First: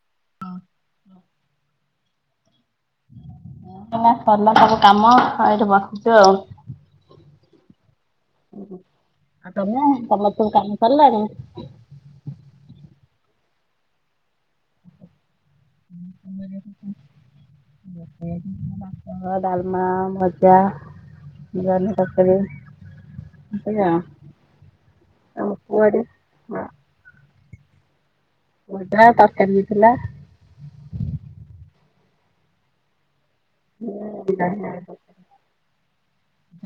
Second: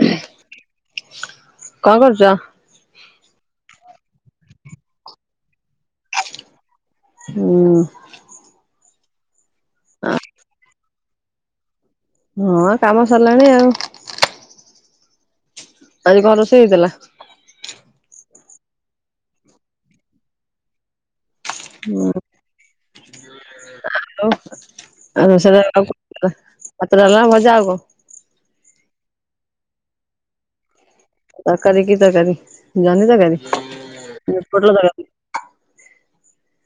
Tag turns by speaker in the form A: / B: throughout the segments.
A: [unintelligible] କଣ କରୁଛ?
B: ଏନା ସରିଲା ସବୁ କାମ ଆଉ ଏଇଠି ବସୁଛୁ ଆଉ।
A: ହୁଁ।
B: ଓହୋ ଆଉ ତମେ ତମର ସବୁ କାମ ସିରିଲାଣି।
A: ହଁ କାମ ସରିଲାଣି ଆଉ। ଆଜି କଣ ରୋସେଇ ହେଇଥିଲା?
B: [unintelligible] ଭାତ, ଡଲମା, ଭଜା, ଜହ୍ନି ତରକାରୀ।
A: ଆଉ ଆଉ ସେ [unintelligible] ଭାତ, ଡଲମା, ଭଜା, ଆଉ କଣ।
B: ଭଜା ତରକାରୀ ହେଇଥିଲା।
A: ତକାରୀ କି ତକାରୀ ଜହ୍ନି ତକାରୀ।
B: ହୁଁ [unintelligible]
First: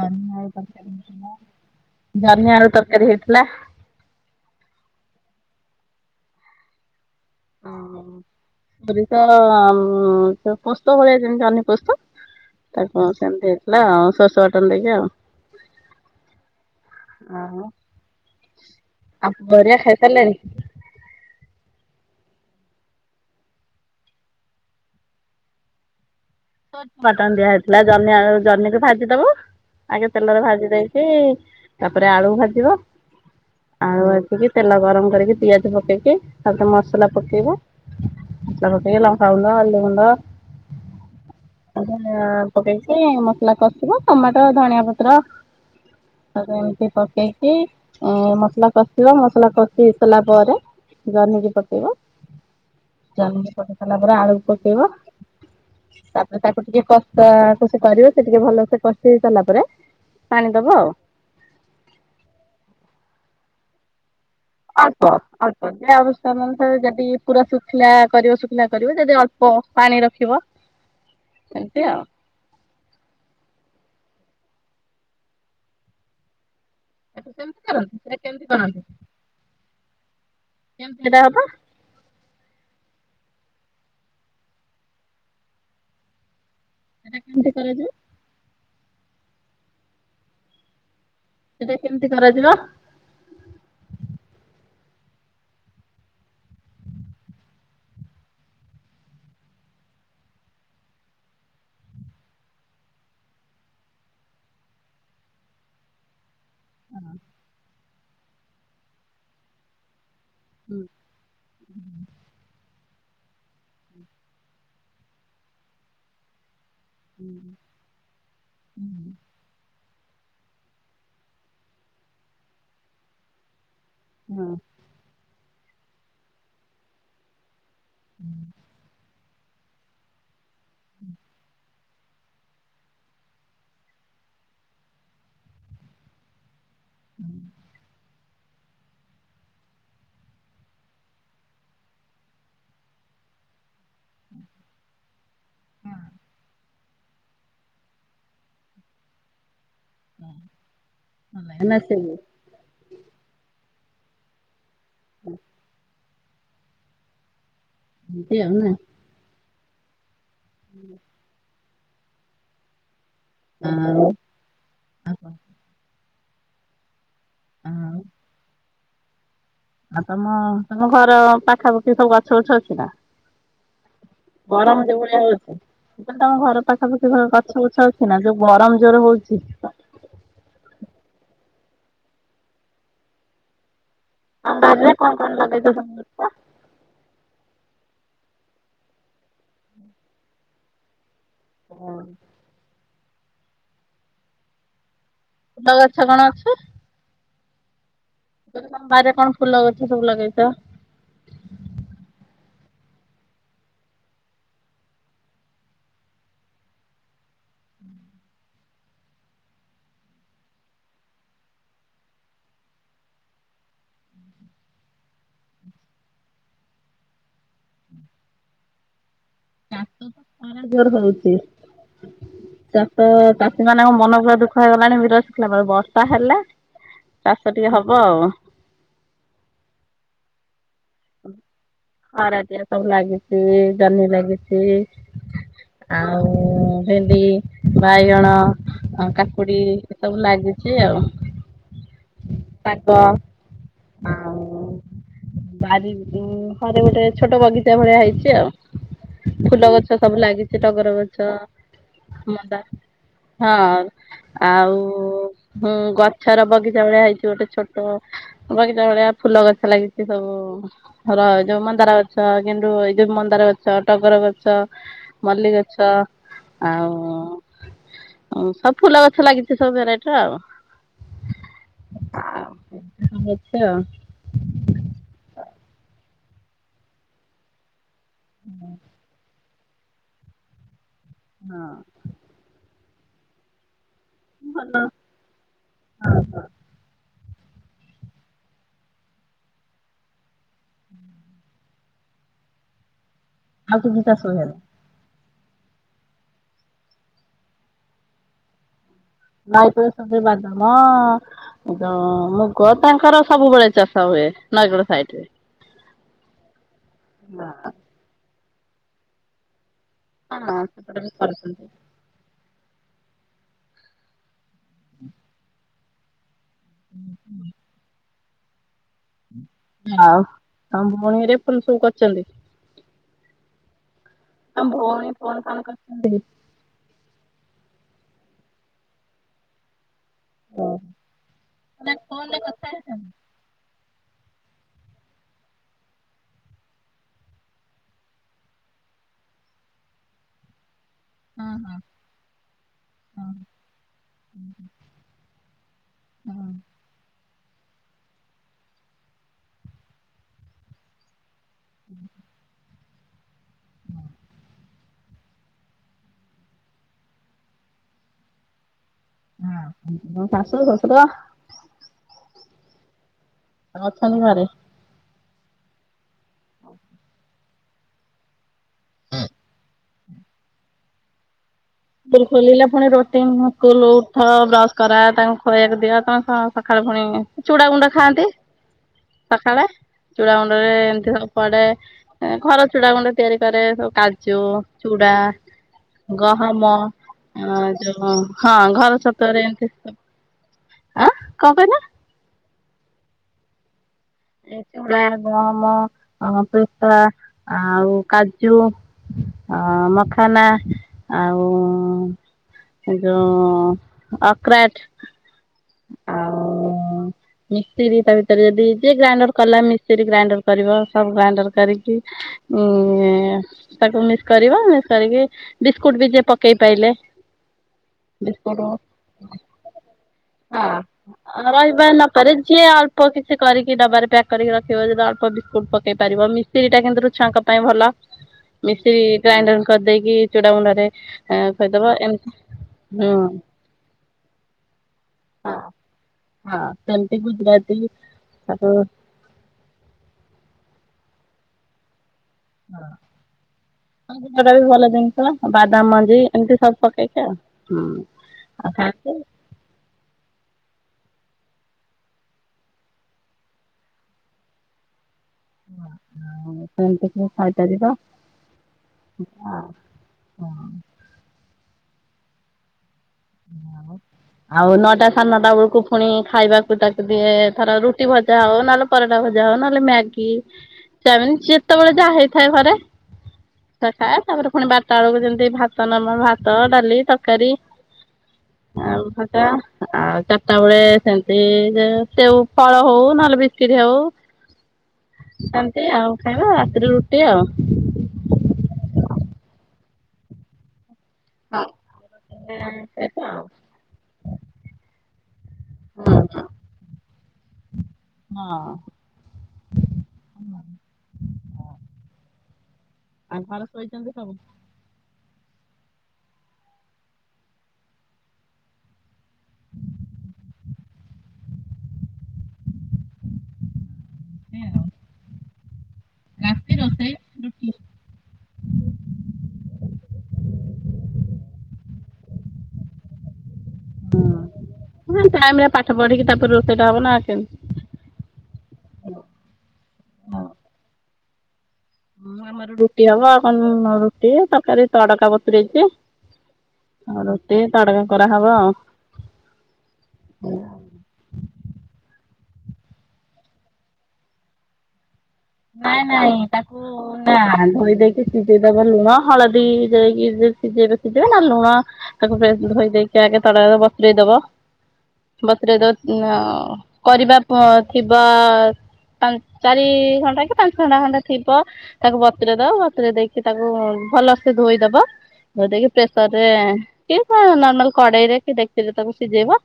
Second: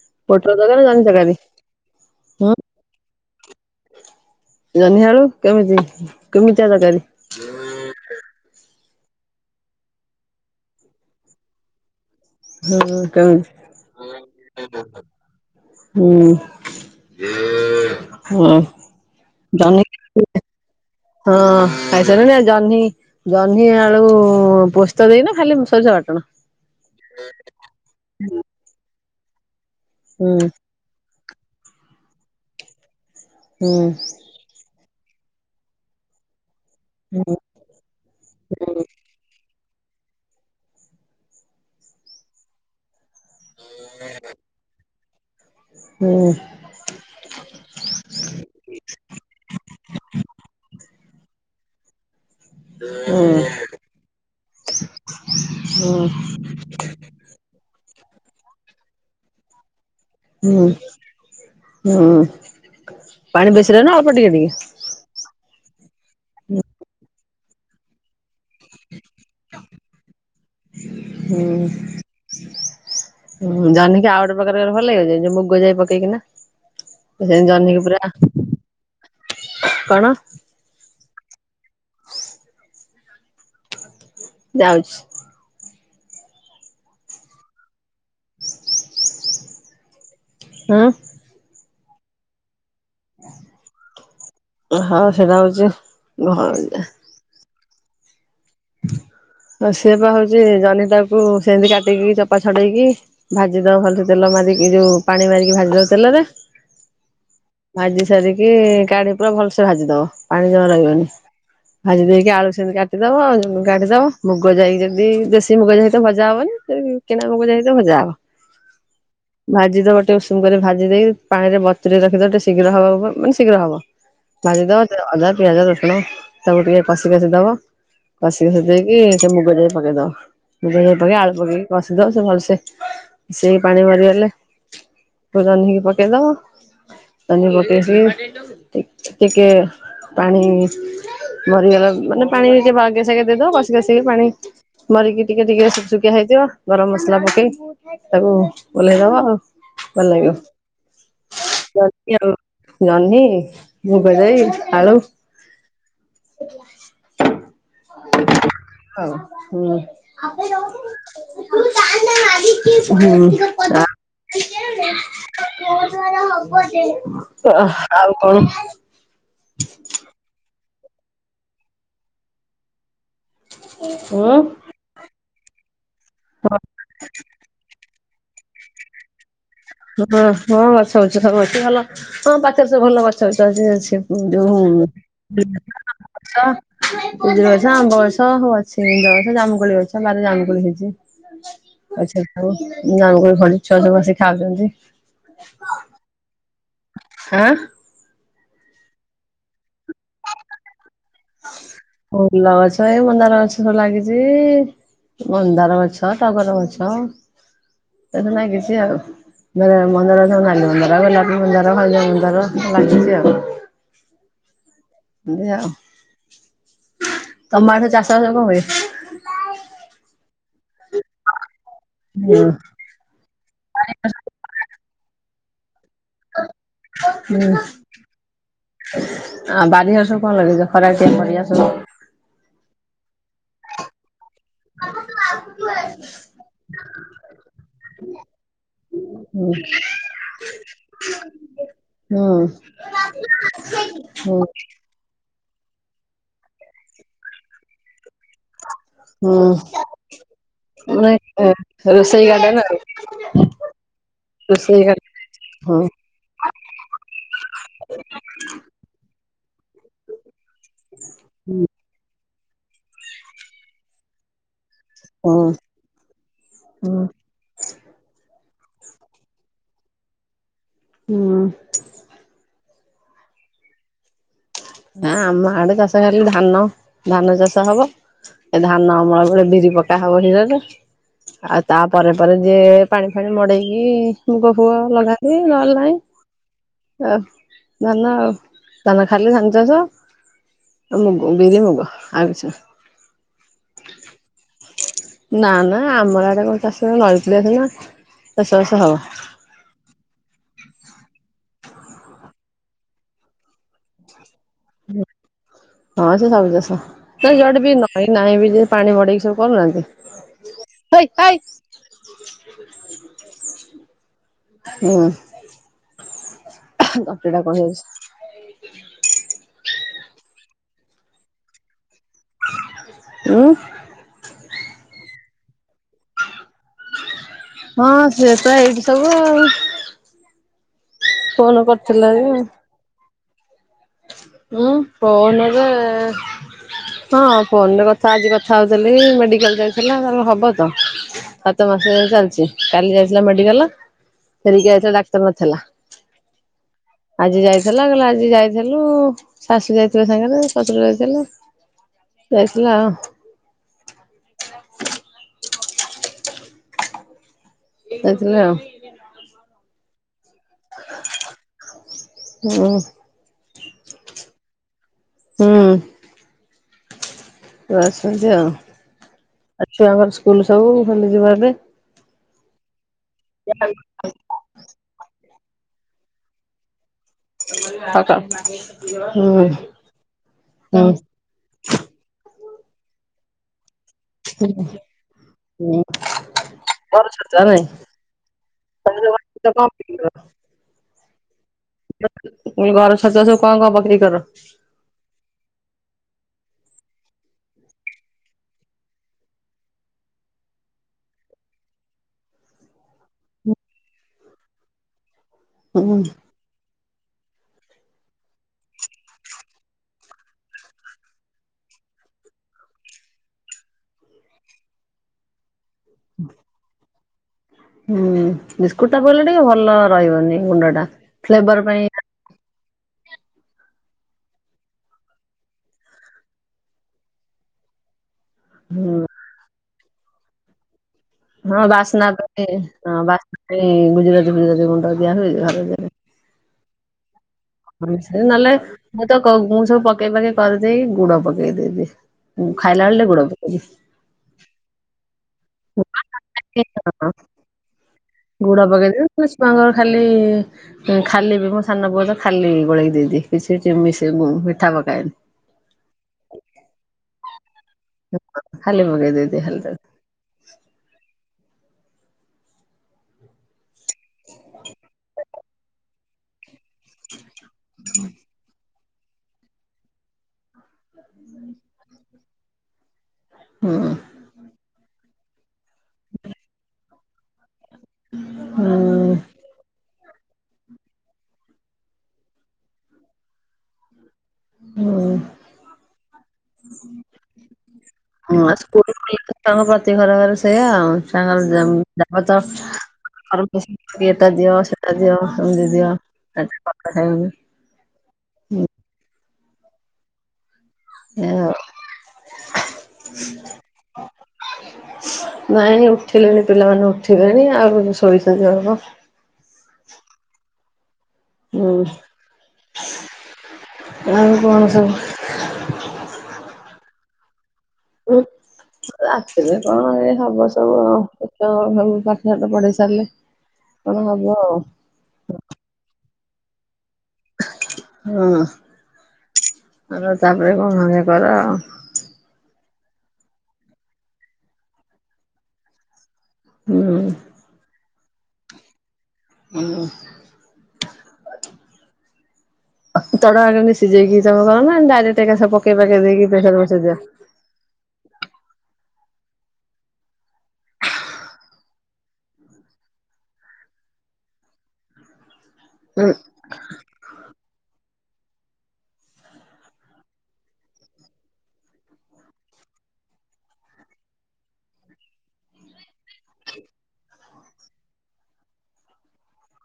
B: ଜହ୍ନି ଆଳୁ ତରକାରୀ ହେଇଥିଲା
A: ହୁଁ
B: ଜହ୍ନି ଆଳୁ ତରକାରୀ ହେଇଥିଲା।
A: ଜହ୍ନିଆଳୁ କେମିତି କେମିତିଆ ତରକାରୀ।
B: ଉଁ ସୋରିଷ ଉ ପୋସ୍ତ ଭଳିଆ ଯେମିତି ଜହ୍ନି ପୋସ୍ତ।
A: ହୁଁ
B: ତାକୁ ଉ
A: କେମିତି
B: ସେମିତି ହେଇଥିଲା ଆଉ ଶୋରିଷ ବାଟଣ ଦେଇକି ଆଉ।
A: ହୁଁ
B: [inaudible] ଆଉ
A: ହଁ
B: ଆଉ ପୁଅ ହରିଆ
A: ଜହ୍ନି
B: ଖାଇ ସାରିଲେଣି।
A: ହଁ ଖାଇସାଇଲୁଣି ଆଉ ଜହ୍ନି ଜହ୍ନି ଆଳୁ ପୋସ୍ତ ଦେଇନା ଖାଲି ସୋରିଷ ବାଟଣ।
B: [inaudible] ବାଟଣ ଦିଆ ହେଇଥିଲା ଜହ୍ନି ଆଳୁ ଜହ୍ନିକୁ ଭାଜିଦବୁ ଆଗେ ତେଲରେ
A: ହୁଁ
B: ଭାଜି ଦେଇ ଇକି ତାପରେ ଆଳୁକୁ ଭାଜିବ
A: ହୁଁ
B: ଆଳୁ ଭାଜି କି ତେଲ ଗରମ କରିକି ପିଆଜ ପକେଇକି ତାପରେ ମସଲା ପକେଇବ। ମସଲା ପକେଇକି ଲଙ୍କା ଗୁଣ୍ଡ ହଳଦି ଗୁଣ୍ଡ [unintelligible] ପକେଇକି ମ ସଲା କଷିବ ଟମାଟୋ ଧନିଆ ପତ୍ର [inaudible]
A: ହୁଁ
B: ତାକୁ ଏମିତି ପକେଇ କି ଅ ମସଲା କଷିବ ମସଲା କଷି ସାରିଲା ପରେ ଜହ୍ନିକି ପକେଇବ।
A: ହୁଁ
B: ଜହ୍ନି କୁ ପକେଇ ସାଇଲା ପରେ ଆଳୁକୁ ପକେଇବ
A: ହୁଁ
B: ତାପ୍ ତାକୁ ଟିକେ କଶା କଷି କରିବେ ସେ ଟିକେ ଭଲ ସେ କଷି ହେଇ ସାରିଲା ପରେ। ପାଣି
A: ହୁଁ
B: ଦବ ଆଉ
A: ହୁଁ ପାଣି ବେଶିରେ ନା ଅଳ୍ପ ଟିକେ ଟିକେ।
B: ଅଳ୍ପ ଅଳ୍ପ ଯାଉ ତମ ଅନୁସାରେ ଯଦି ପୁରା ଶୁଖିଲା କରିବ ଶୁଖିଲା କରିବ ଯଦି ଅ ଳ୍ପ ପାଣି ରଖିବ।
A: ହୁଁ।
B: ଏମିତି ଆଉ।
A: ହୁଁ ଜହ୍ନି କି ଆଉ ଗୋଟେ ପ୍ରକାରେ କଲେ ଭଲ ଲାଗିବ ଯେ ଯୋଉ ମୁଗ ଯାଇ ପକେଇକିନା। ସେ
B: ଆଚ୍ଛା
A: ସେମି
B: ସେମିତି
A: ଜହ୍ନିକି
B: କରନ୍ତି ସେଟା କେମିତି କରନ୍ତି
A: ପୁରା କଣ
B: କେମତି ସେଟା ହବ।
A: [inaudible] ଯାଉଚି।
B: ସେଟା କେମିତି କରାଯାଏ।
A: ହଁ।
B: ସେଟା କେମିତି କରାଯିବ।
A: ହ ସେଟା ହଉଛି ଘଁ [inaudible] ହ ସିଏ ବା ହଉଛି ଜହ୍ନି ଟାକୁ ସେମିତି କାଟିକି ଚୋପା ଛଡେଇକି ଭାଜି ଦବ ଭଲସେ ତେଲ ମାରିକି ଯୋଉ ପାଣି ମାରିକି ଭାଜି ଦବ ତେଲରେ।
B: [inaudible]
A: ଭାଜି ସାରିକି କାଢି ପୁରା ଭଲସେ ଭାଜି ଦବ ପାଣି ଜମା ରହିବନି। ଭାଜି ଦେଇକ ଆଳୁ ସେମତି କାଟିଦବ ଆଉ କାଢିଦବ ମୁଗ ଯାଇକି ଯଦି ଦେଶୀ ମୁଗ ଯାଇ ତ ଭଜା ହବନି ସେଇ କିଣା ମୁଗଯାଇ ହେଥିବ ଭଜାହବ। ଭାଜିଦବ ଟିକେ ଉଷୁମ କରି ଭାଜି ଦେଇକି ପାଣିରେ ବତୁରେଇ ରଖିଦବ ଟିକେ ଶୀଘ୍ର ହବାକୁ ବ ମାନେ ଶୀଘ୍ର ହବ। ବଜି ଦବ ତା ଅଧା ପିଆଜ ରସୁଣ ସବୁ ଟିକେ କଷି କଷି ଦବ। କସି କୁସା ଦେଇକି ସେ ମୁଗ ଯାଇ ପକେଇଦବ। ପକେଇ ଆଳୁ ପକେଇକି କଷି ଦଉ ସେ ଭଲସେ ମିଷେଇକି ପାଣି ମରିଗଲେ ପରେ ଜହ୍ନିକି ପକେଇଦବ ଜହ୍ନି କୁ ପକେଇ କି ଟିକେ ପାଣି ମରିଗଲା ମାନେ ପାଣିିକେ ବାଗ ଦେଇଦବ ବସିକି ବସିକି ପାଣି ମରିକି ଟିକେ ଟିକେ ଯୁକୁ ଯୁକିଆ ହେଇଥିବ ଗରମ ମସଲା ପକେଇ ତାକୁ ଓଲେଇଦବା ଆଉ ଭଲ ଲାଗିବ। ଜହ୍ନି, ମୁଗଜାଇ, ଆଳୁ। ହଉ ହୁଁ
B: ହ
A: ହୁଁ
B: ଆଉ
A: ଆଉ କଣ?
B: ଆଉ ତମ ତମ ଘର ପାଖାପାଖି ସବୁ ଗଛ ଗଛ ଅଛି ନା?
A: ଉଁ
B: ଗରମ ଯଉ ଭଳିଆ ହଉଛି ତମ ଘର ପାଖାପାଖି ଗଛ ଗଛ ଅଛି। ନା ଯୋଉ ଗରମ ଜୋର ହଉଛି।
A: ହଁ ହଁ ଗଛ ଗୁଛ ସବୁ ଅଛି ଭଲ ହଁ ପାଖରେ ସବୁ ଭଲ ଗଛ ବଛ ଅଛି।
B: ତମ ବାରିରେ କଣ କଣ ଲଗେଇଛ ସବୁ
A: [unintelligible]
B: ଗଛ?
A: [inaudible] ଜାମୁକୋଳି ଅଛ ବାରି ରେ ଜାମୁକୋଳି ହେଇଛି। ଆଛ ହଉ ଭ ଛୁଆ ଛୁଆ ସବୁ ଆସି ଖାଉଛନ୍ତି।
B: ଫୁଲ ଗଛ କଣ ଅଛି?
A: ଆଁ
B: ବାରିରେ କଣ ଫୁଲ ଅଛ ସବୁ ଲଗେଇଛ?
A: ଫଲ ଗଛ ଏଇ ମନ୍ଦାର ଗଛ ସବୁ ଲାଗିଛି। ମନ୍ଦାର ଗଛ ଟଗର ଗଛ ଏଠି ଲାଗିଛି ଆଉ। ମନ୍ଦାର ନାଲି ମନ୍ଦାର, ଗୋଲାପୀ ମନ୍ଦାର, ହଳଦିଆ ମନ୍ଦାର ଲାଗିଛି ଆଉ। ଏମିତି ଆଉ ତମ ଆଡେ ଚାଷ ବାସ କଣ ହୁଏ?
B: [unintelligible] ଜୋର ହଉଛି।
A: ହୁଁ
B: ଚାଷ ଚାଷୀ ମାନଙ୍କ ମନ ପୁରା ଦୁଃଖ ହେଇଗଲାଣି [unintelligible] ତା ହେଲେ ଚାଷ ଟିକେ ହବ ଆଉ।
A: ଆ ବାରି ଘରେ ସବୁ କଣ ଲଗେଇଛ ଖରାଟିଆ ପାରିବା ସବୁ?
B: ଖରାଟିଆ ସବୁ ଲାଗିଛି ଜହ୍ନି ଲାଗିଛି।
A: [unintelligible]
B: ଆଉ ଭେଣ୍ଡି, ବାଇଗଣ ଆଉ
A: ହୁଁ
B: କାକୁଡି ଏ ସବୁ ଲାଗିଛି ଆଉ।
A: ହୁଁ
B: ଶାଗ
A: ହୁଁ
B: ବାରି ଘରେ ଗୋଟେ ଛୋଟ ବଗିଚା ଭଳିଆ ହେଇଛି
A: ହୁଁ
B: ଆଉ। ଫୁଲ ଗଛ ସବୁ ଲାଗିଛି ଟଗର
A: ମାନେ
B: ଗଛ
A: ରୋଷେଇ ଗାର୍ଡେନ
B: ମନ୍ଦା
A: ଆଉ
B: ହଁ ଆଉ
A: ରୋଷେଇ ଗାର୍ଡେନ
B: ହୁଁ
A: ହଁ।
B: ଗ ଛର ବଗିଚା ଭଳିଆ ହେଇଛି ଗୋଟେ ଛୋଟ ବଗିଚା ଭଳିଆ ଫୁଲ ଗଛ ଲାଗିଛି ସବୁ। ର ଯୋଉ
A: ହୁଁ
B: ମନ୍ଦାର ଗଛ, ଗେଣ୍ଡୁ ଏଇ ଯୋଉ ମନ୍ଦାର ଗଛ, ଟଗର ଗଛ
A: ହୁଁ
B: ମଲ୍ଲୀଗଛ
A: ହୁଁ
B: ଆଉ ହ ସବୁ ଫୁଲ ଗଛ ଲାଗିଛି ସବୁ ଭେରାଇଟିର ଆଉ।
A: ହୁଁ
B: ଅଛି ଆଉ।
A: ହଁ ଆମ ଆଡେ ଚାଷ ହେଲେ ଧାନ ଧାନ ଚାଷ ହବ ଏ ଧାନ ଅମଳ ବେଳେ ବିରି ପ କାହା ହବ ହୀରରେ ଆଉ ତା
B: ହଁ
A: ପରେ ପରେ ଯିଏ ପାଣି ଫାଣି ମଡେଇକି ମୁଗ ଫୁଗ
B: ଭଲ
A: ଲଗା ତି ନହେଲେ ନାଇଁ ଆ ଧାନ ଆଉ ଧାନ ଖାଲି ଧାନ ଚାଷ ଆଉ ମୁଗ ବିରି, ମୁଗ ଆଉ କିଛିନା
B: ଆଉ କିଛି ଚାଷ ହୁଏନି?
A: ନା ନା ଆମର ଆଡେ କଣ ଚାଷ ନଈ କୁଳିଆ ଦିନ ଚାଷ ବାସ ହବ।
B: ନଇ କୂଳ ପାଖରେ ବାଦାମ ମୁଗ ତାଙ୍କର ସବୁବେଳେ ଚାଷ ହୁଏ ନଈକୂଳ ସାଇଡରେ।
A: ହଁ ସେ ସବୁ ଚାଷ ତ ଯୁଆଡେ ବି ନଈ ନାହିଁ ବି ଯେ ପାଣି ମଡେଇକି ସବୁ କରୁନାହାନ୍ତି। ହେଇ ହେଇ
B: [unintelligible]
A: ହୁଁ। ତଣ୍ଟିଟା କଣ ହେଇଛି।
B: ଆଉ ଆଉ ମୁଣିରେ ଫୁଲ୍ ସବୁ କରିଛନ୍ତି।
A: ଉଁ
B: ତମ ଭଉଣୀ ଫୋନ ଫାନ୍ କରୁ [inaudible] ନ୍ତିକି
A: ହଁ ସେ ତ ଏଇଠି ସବୁ ଆଉ। ଫୋନ କରିଥିଲା ଯେ ମୁଁ ଫୋନରେ ହଁ ଫୋନରେ କଥା ଆଜି କଥା ହଉଥିଲି ମେଡିକାଲ ଯାଇଥିଲା ତାର ହବ ତ। ସାତ ମାସ ଚାଲିଛି କାଲି ଯାଇଥିଲା ମେଡିକାଲ ଫେରିକି ଆଇଥିଲା ଡାକ୍ତର ନଥେଲା। ଆଜି ଯାଇଥିଲା କହିଲା ଆଜି ଯାଇଥେଲୁ ଶାଶୁ ଯାଇଥିଲେ ସାଙ୍ଗେରେ ଶଶୁର ଯାଇଥିଲେ। ଯାଇଥିଲା ଆଉ। [unintelligible] ଥିଲା ଆଉ।
B: ହଁ ଶାଶୁ ଶ୍ୱଶୁର
A: ହୁଁ।
B: ଅଛନ୍ତି ଘରେ।
A: ହୁଁ। ଆସଛନ୍ତି ଆଉ ଆ ଛୁଆଙ୍କର ସ୍କୁଲ ସବୁ ଖୋଲିଯିବ ଏବେ।
B: ସ୍କୁଲ ଖୋଲିଲା ଫୁଣି ରୋଟିନ୍ କୁଲ୍ ଉଠ ବ୍ରସ କରା ତାଙ୍କୁ ଖୁଆଇବାକୁ ଦିଅ ତମେ କଣ ସଖାଳୁ ଫୁଣି ଚୁଡ଼ାଗୁଣ୍ଡ
A: ସକାଳ
B: ଖାଆନ୍ତି
A: ହୁଁ
B: ସଖାଳେ ଚୁଡ଼ାଗୁଣ୍ଡରେ
A: ହୁଁ
B: ଏମିତି ସବ ପଡେ ଘର ଚୁଡା ଗୁଣ୍ଡ ତିଆରି କରେ ସବ୍ କାଜୁ ଚୁଡ଼ା
A: ହୁଁ
B: ଗ ଗହମ
A: ବର
B: ଆଁ
A: ଛାଡ଼ିଲା
B: ଯୋଉ ହଁ ହଁ ଘର ଛତୁଆରେ ଏମିତି
A: ନାଇଁ
B: ଆଁ କଁ କହିଲ?
A: ଘର ଛତୁଆ ସବୁ କଣ କଣ ପକେଇକି କର?
B: ଚୁଡ଼ା ଗହମ ଅ ପିସ୍ତା ଆଉ କାଜୁ। ଅ ମଖାନ ଆଉ ଯୋଉ ଅକ୍ରାଟ
A: ହୁଁ
B: [inaudible] ମିଶ୍ରି ତା ଭିତରେ ଯଦି ଯିଏ ଗ୍ରାଇଣ୍ଡର କଲା ମିଶ୍ରି ଗ୍ରାଇଣ୍ଡର କରିବ ସବୁ ଗ୍ରାଇଣ୍ଡର କରିକି ଉଁ ଏଁ ତାକୁ ମିସ୍ କରିବ ମିସ୍ କରିକି ବିସ୍କୁଟ ବି ଯିଏ ପକେଇ ପାଇଲେ।
A: ହୁଁ
B: ବିସ୍କୁଟ୍ ହଁ
A: ବିସ୍କୁଟୁଟା ପଡ଼ିଲେ ଟିକେ ଭଲ ରହିବନି ଗୁଣ୍ଡଟା ଫ୍ଲେଭର ପାଇଁ
B: ରେ ଯିଏ ଅଳ୍ପ କିଛି କରିକି ଡବାରେ ପ୍ୟାକ୍ କରିକି ରଖିବ ଯଦି ଅଳ୍ପ ବିସ୍କୁଟ୍ ପକେଇ ପାରିବ ମି ମିଶିରିଟା କିନ୍ତୁରୁ ଛୁଆଙ୍କ ପାଇଁ ଭଲ। ମିଶ୍ରି
A: ହୁଁ।
B: ଗ୍ରାଇଣ୍ଡର କରିଦେଇକି ଚୁଡ଼ାଗୁଣ୍ଡରେ ଅଁ ଖଇଦବ ଏମିତି ହୁଁ।
A: ଏଇ ଗୁଜୁରାତି ଫୁଜୁରାତି ଗୁଣ୍ଡ ଦିଆ
B: ହଁ
A: ହୁଏ [unintelligible]
B: ହଁ ସେମିତି ଗୁଜୁରାତି
A: ହଁ ସେ ନହେଲେ
B: ତାକୁ
A: ମୁଁ ତ ମୁଁ ସବୁ ପକେଇ ପକାଇ କରିଦେଇ ଗୁଡ଼ ପକେଇ ଦେବି। ମୁଁ ଖାଇଲା ବେଳେ ଟିକେ ଗୁଡ଼ ପକେଇବି।
B: ହଁ ଗୁଡ଼ଟାବି ଭଲ ଜିନିଷ ବାଦାମ ମଞ୍ଜି ଏମିତି ସବୁ ପକେଇକି ଆଉ ହୁଁ।
A: ଗୁଡ଼
B: ଆଉ
A: ପକେଇଦିଏ
B: ଖାଆନ୍ତି
A: ପୁସ୍ତାଙ୍ଗ ଖାଲି ଖାଲିବିି ମୋ ସାନ ପୁଅତ ଖାଲି ଗୋଳେଇକି ଦେଇଦିଏ କିଛି ମିଶ୍ରି ମିଠା ପକାଏନି।
B: ସେମିତିବି ଖାଇପାରିବ
A: ଖାଲି ପକେଇ ଦେଇଦିଏ ଖାଲି ତାକୁ
B: [unintelligible] ଆଉ ନଅଟା ସାଢ଼େ ନଅଟା ବେଳକୁ ପୁଣି ଖାଇବାକୁ ତାକୁ ଦିଏ ଥର ରୁଟି ଭ ଯା ହଉ ନହେଲେ ପରଟା ଭଜା ହଉ ନହେଲେ ମ୍ୟାଗି ଚାଉମିିନ୍ ଯେତେବେଳେ ଯାହା ହେଇଥାଏ ଘରେ
A: ହୁଁ
B: ସେଖାଏ ତାପରେ ପୁଣି ବାରଟା ବେଳକୁ ଯେମିତି ଭାତ ନାମ ଭାତ ଡାଲି ତରକାରୀ ଆଉ
A: ହୁଁ।
B: ଭଜା ଆଉ ଚ ଚାରିଟା ବେଳେ ସେମିତି ସେଉ ଫଳ ହଉ ନହେଲେ ବିସ୍କିଟେ ହଉ
A: ହୁଁ
B: ସେମିତି ଆଉ ଖାଇବ ରାତିରେ ରୁଟି ଆଉ।
A: ହଁ ସ୍କୁଲ୍ ଖୁଲିଲେତ ପ୍ରତି ଘର ଘର ସେଇୟା ଆଉ। ତାଙ୍କ
B: ହଁ ସେଇଟା
A: ଯବରଦସ୍ତ
B: ଆଉ।
A: [unintelligible] ଏଟା ଦିଅ ସେଟା ଦିଅ ସେମିତି ଦିଅ [unintelligible]
B: ହଁ।
A: ଆଉ।
B: ହଁ ଆ ଘରେ ଶୋଇଚନ୍ତି ସବୁ?
A: ନାଇଁ ଉଠିଲେଣି ପିଲାମାନେ ଉଠିଲେଣି ଆଉ ଶୋଇଚନ୍ତି ଅଳ୍ପ। ହୁଁ ଆଉ କଣ ସବୁ
B: ରାତି ରୋଷେଇ ରୁଟି?
A: ରାତିରେ କଣ ଏଇ ହବ ସବୁ ସବୁ ପାଠା ସାଠ ପଢେଇ ସାରିଲେ ପୁଣି ହବୁ ଆଉ।
B: ହୁଁ ଟାଇମ୍ ରେ ପାଠ ପଢିକି ତାପରେ ରୋଷେଇଟା ହବନା କେମିତି
A: ହଁ ଆ ତାପରେ କଣ [unintelligible] କର।
B: ହଁ ଆମର ରୁଟି ହବ ଆଉ କଣ ରୁଟି ତରକାରୀ ତଡକା ବତୁରେଇଚି।
A: ହୁଁ।
B: ଆଉ ରୁଟି ତଡ଼କା କରାହବ ଆଉ।
A: ହୁଁ।
B: ହୁଁ।
A: ତଡ଼କା କେମିତି ସିଜେଇକି ତମେ କରନା ଡାଇରେକ୍ଟ ଏକା ସହ ପକେଇ ପକାଇ ଦେଇକି ପ୍ରେସରେ ବସେଇ ଦିଅ?
B: ନାଁ ଧୋଇ ଦେଇକି ସିଝେଇଦବ ଲୁଣ ହଳଦୀ ଦେଇକି ସିଝେଇବେ ସିଝେଇବେ ନା ଲୁଣ ତାକୁ ଫେସ୍ ଧୋଇ ଦେଇକି ଆଗେ ତଡ଼ାକା ବତୁରେଇ ଦବ ବତୁରେଇ ଦବ
A: ହୁଁ
B: ଅଁ କରିବା ପ ଥିବା ପା ଚାରି ଘ ଚାରି ପାଞ୍ଚ ଘଣ୍ଟା ଖଣ୍ଡେ ଥିବ ତାକୁ ବତରେଦବ ବତରେ ଦେଇକି ତାକୁ ଭଲସେ ଧୋଇ ଦବ ଦେଇକି ପ୍ରେସର୍ରେକି ନର୍ମାଲ କଡ଼େଇରେ କିଡେକିଚିରେ ତାକୁ ସିଝେଇବ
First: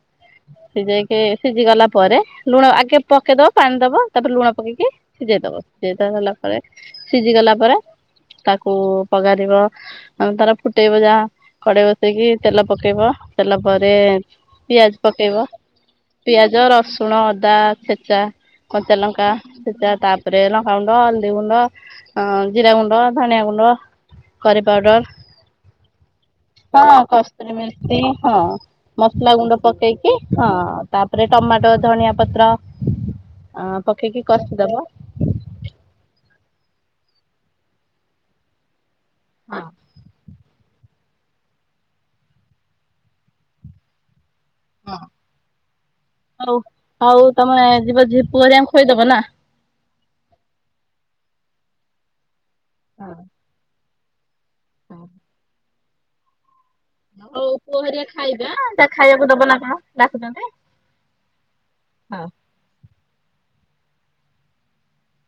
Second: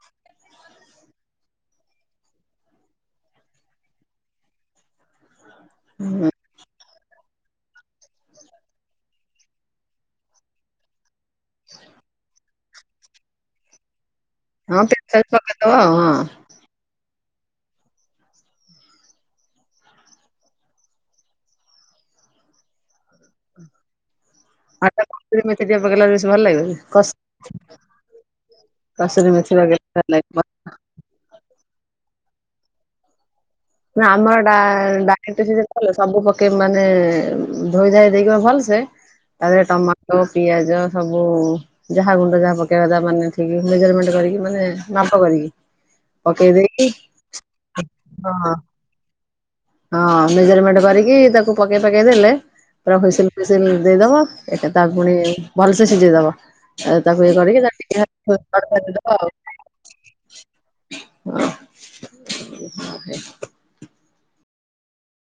B: ସିଝେଇକି ସିଝି ଗଲା ପରେ ଲୁଣ ଆଗେ ପକେଇଦବ ପାଣି ଦବ ତାପରେ ଲୁଣ ପକେଇକି ସିଝେଇଦବ ସିଇଟା ହେଲାପରେ ସିଝି ଗଲା ପରେ ତାକୁ ପଗାରିବ ଆଉ ତାର ଫୁଟେଇବ ଯାହା କଡ଼େଇ ବସେଇକି ତେଲ ପକେଇବ ତେଲ ପରେ
A: ହଁ
B: ପିଆଜ
A: ପିସ୍ ସାଇଜ୍
B: ପକେଇବ
A: ପକେଇଦବ ଆଉ ହଁ।
B: ପିଆଜ ଯ ରସୁଣ ଅଦା ଛେଚା କଞ୍ଚାଲଙ୍କା ଛେଚା ତାପ ରେନ ହାଉନ ଦେଉନ ଅଁ ଗୁଣ୍ଡ ଜିରା ଗୁଣ୍ଡ ଧନଆ ଗୁଣ୍ଡ କରି
A: ଆଉ
B: ପାଉଡ଼ର।
A: ଟିକେ କସୁରୀ ମେଥି ଟିକେ ପକେଇଲେ ବେଶୀ ଭଲ ଲାଗିବନି
B: ହଁ
A: କସ୍
B: କସ୍ତୁରି ମେଥି ହଁ
A: କସୁରୀ
B: ମସଲା
A: ମେଥି
B: ଗୁଣ୍ଡ ପ - -
A: ପକେଇଲେ ଭଲ
B: ପକେଇକି
A: ଲାଗିବ।
B: ହଁ ତାପରେ ଟମାଟୋ ଧଣିଆ ପତ୍ର ଅଁ - -
A: ନା ଆମଡା ଡା ଇଣ୍ଟେଜିଜେ କଲେ ସବୁ ପକେଇବୁ ମାନେ ଧୋଇ ଧାଇ ଦେଇକି ଭଲ ସେ ତାରେ ଟମା - - ଟ ପିଆଜ ସବୁ ଯାହା ଗୁଣ୍ଡ ଯାହା ପକେଇବା ତା ମାନେ ଠିକ ମେଜରମେଣ୍ଟ କରିକି ମାନେ ମାପ କରିକି ଓ ପକେଇ
B: ହଉ
A: ଦେଇ ହଁ।
B: ହୋଇଦବ ନା?
A: ହଁ ମେଜରମେଣ୍ଟ କରିକି ତାକୁ ପକେଇ ପାକେଇ ଦେଲେ। ପୁରା ଫୁସିଲ ଫିସିଲ ଦେଇଦବ। ଏଟା ତା ପୁଣି ଭଲସେ ସିଝେଇଦବ। ତାକୁ ଇଏ
B: ହଉ
A: କରିକି
B: ପୁଆ
A: ତାକୁ
B: ହେରିକା ଖାଇବେ ଏଁ ଜା
A: ଟିକେ
B: ଖାଇବାକୁ ଦବ
A: ଆଉ
B: ନା କଣ ଡାକୁଚନ୍ତି। ହଁ।
A: [unintelligible]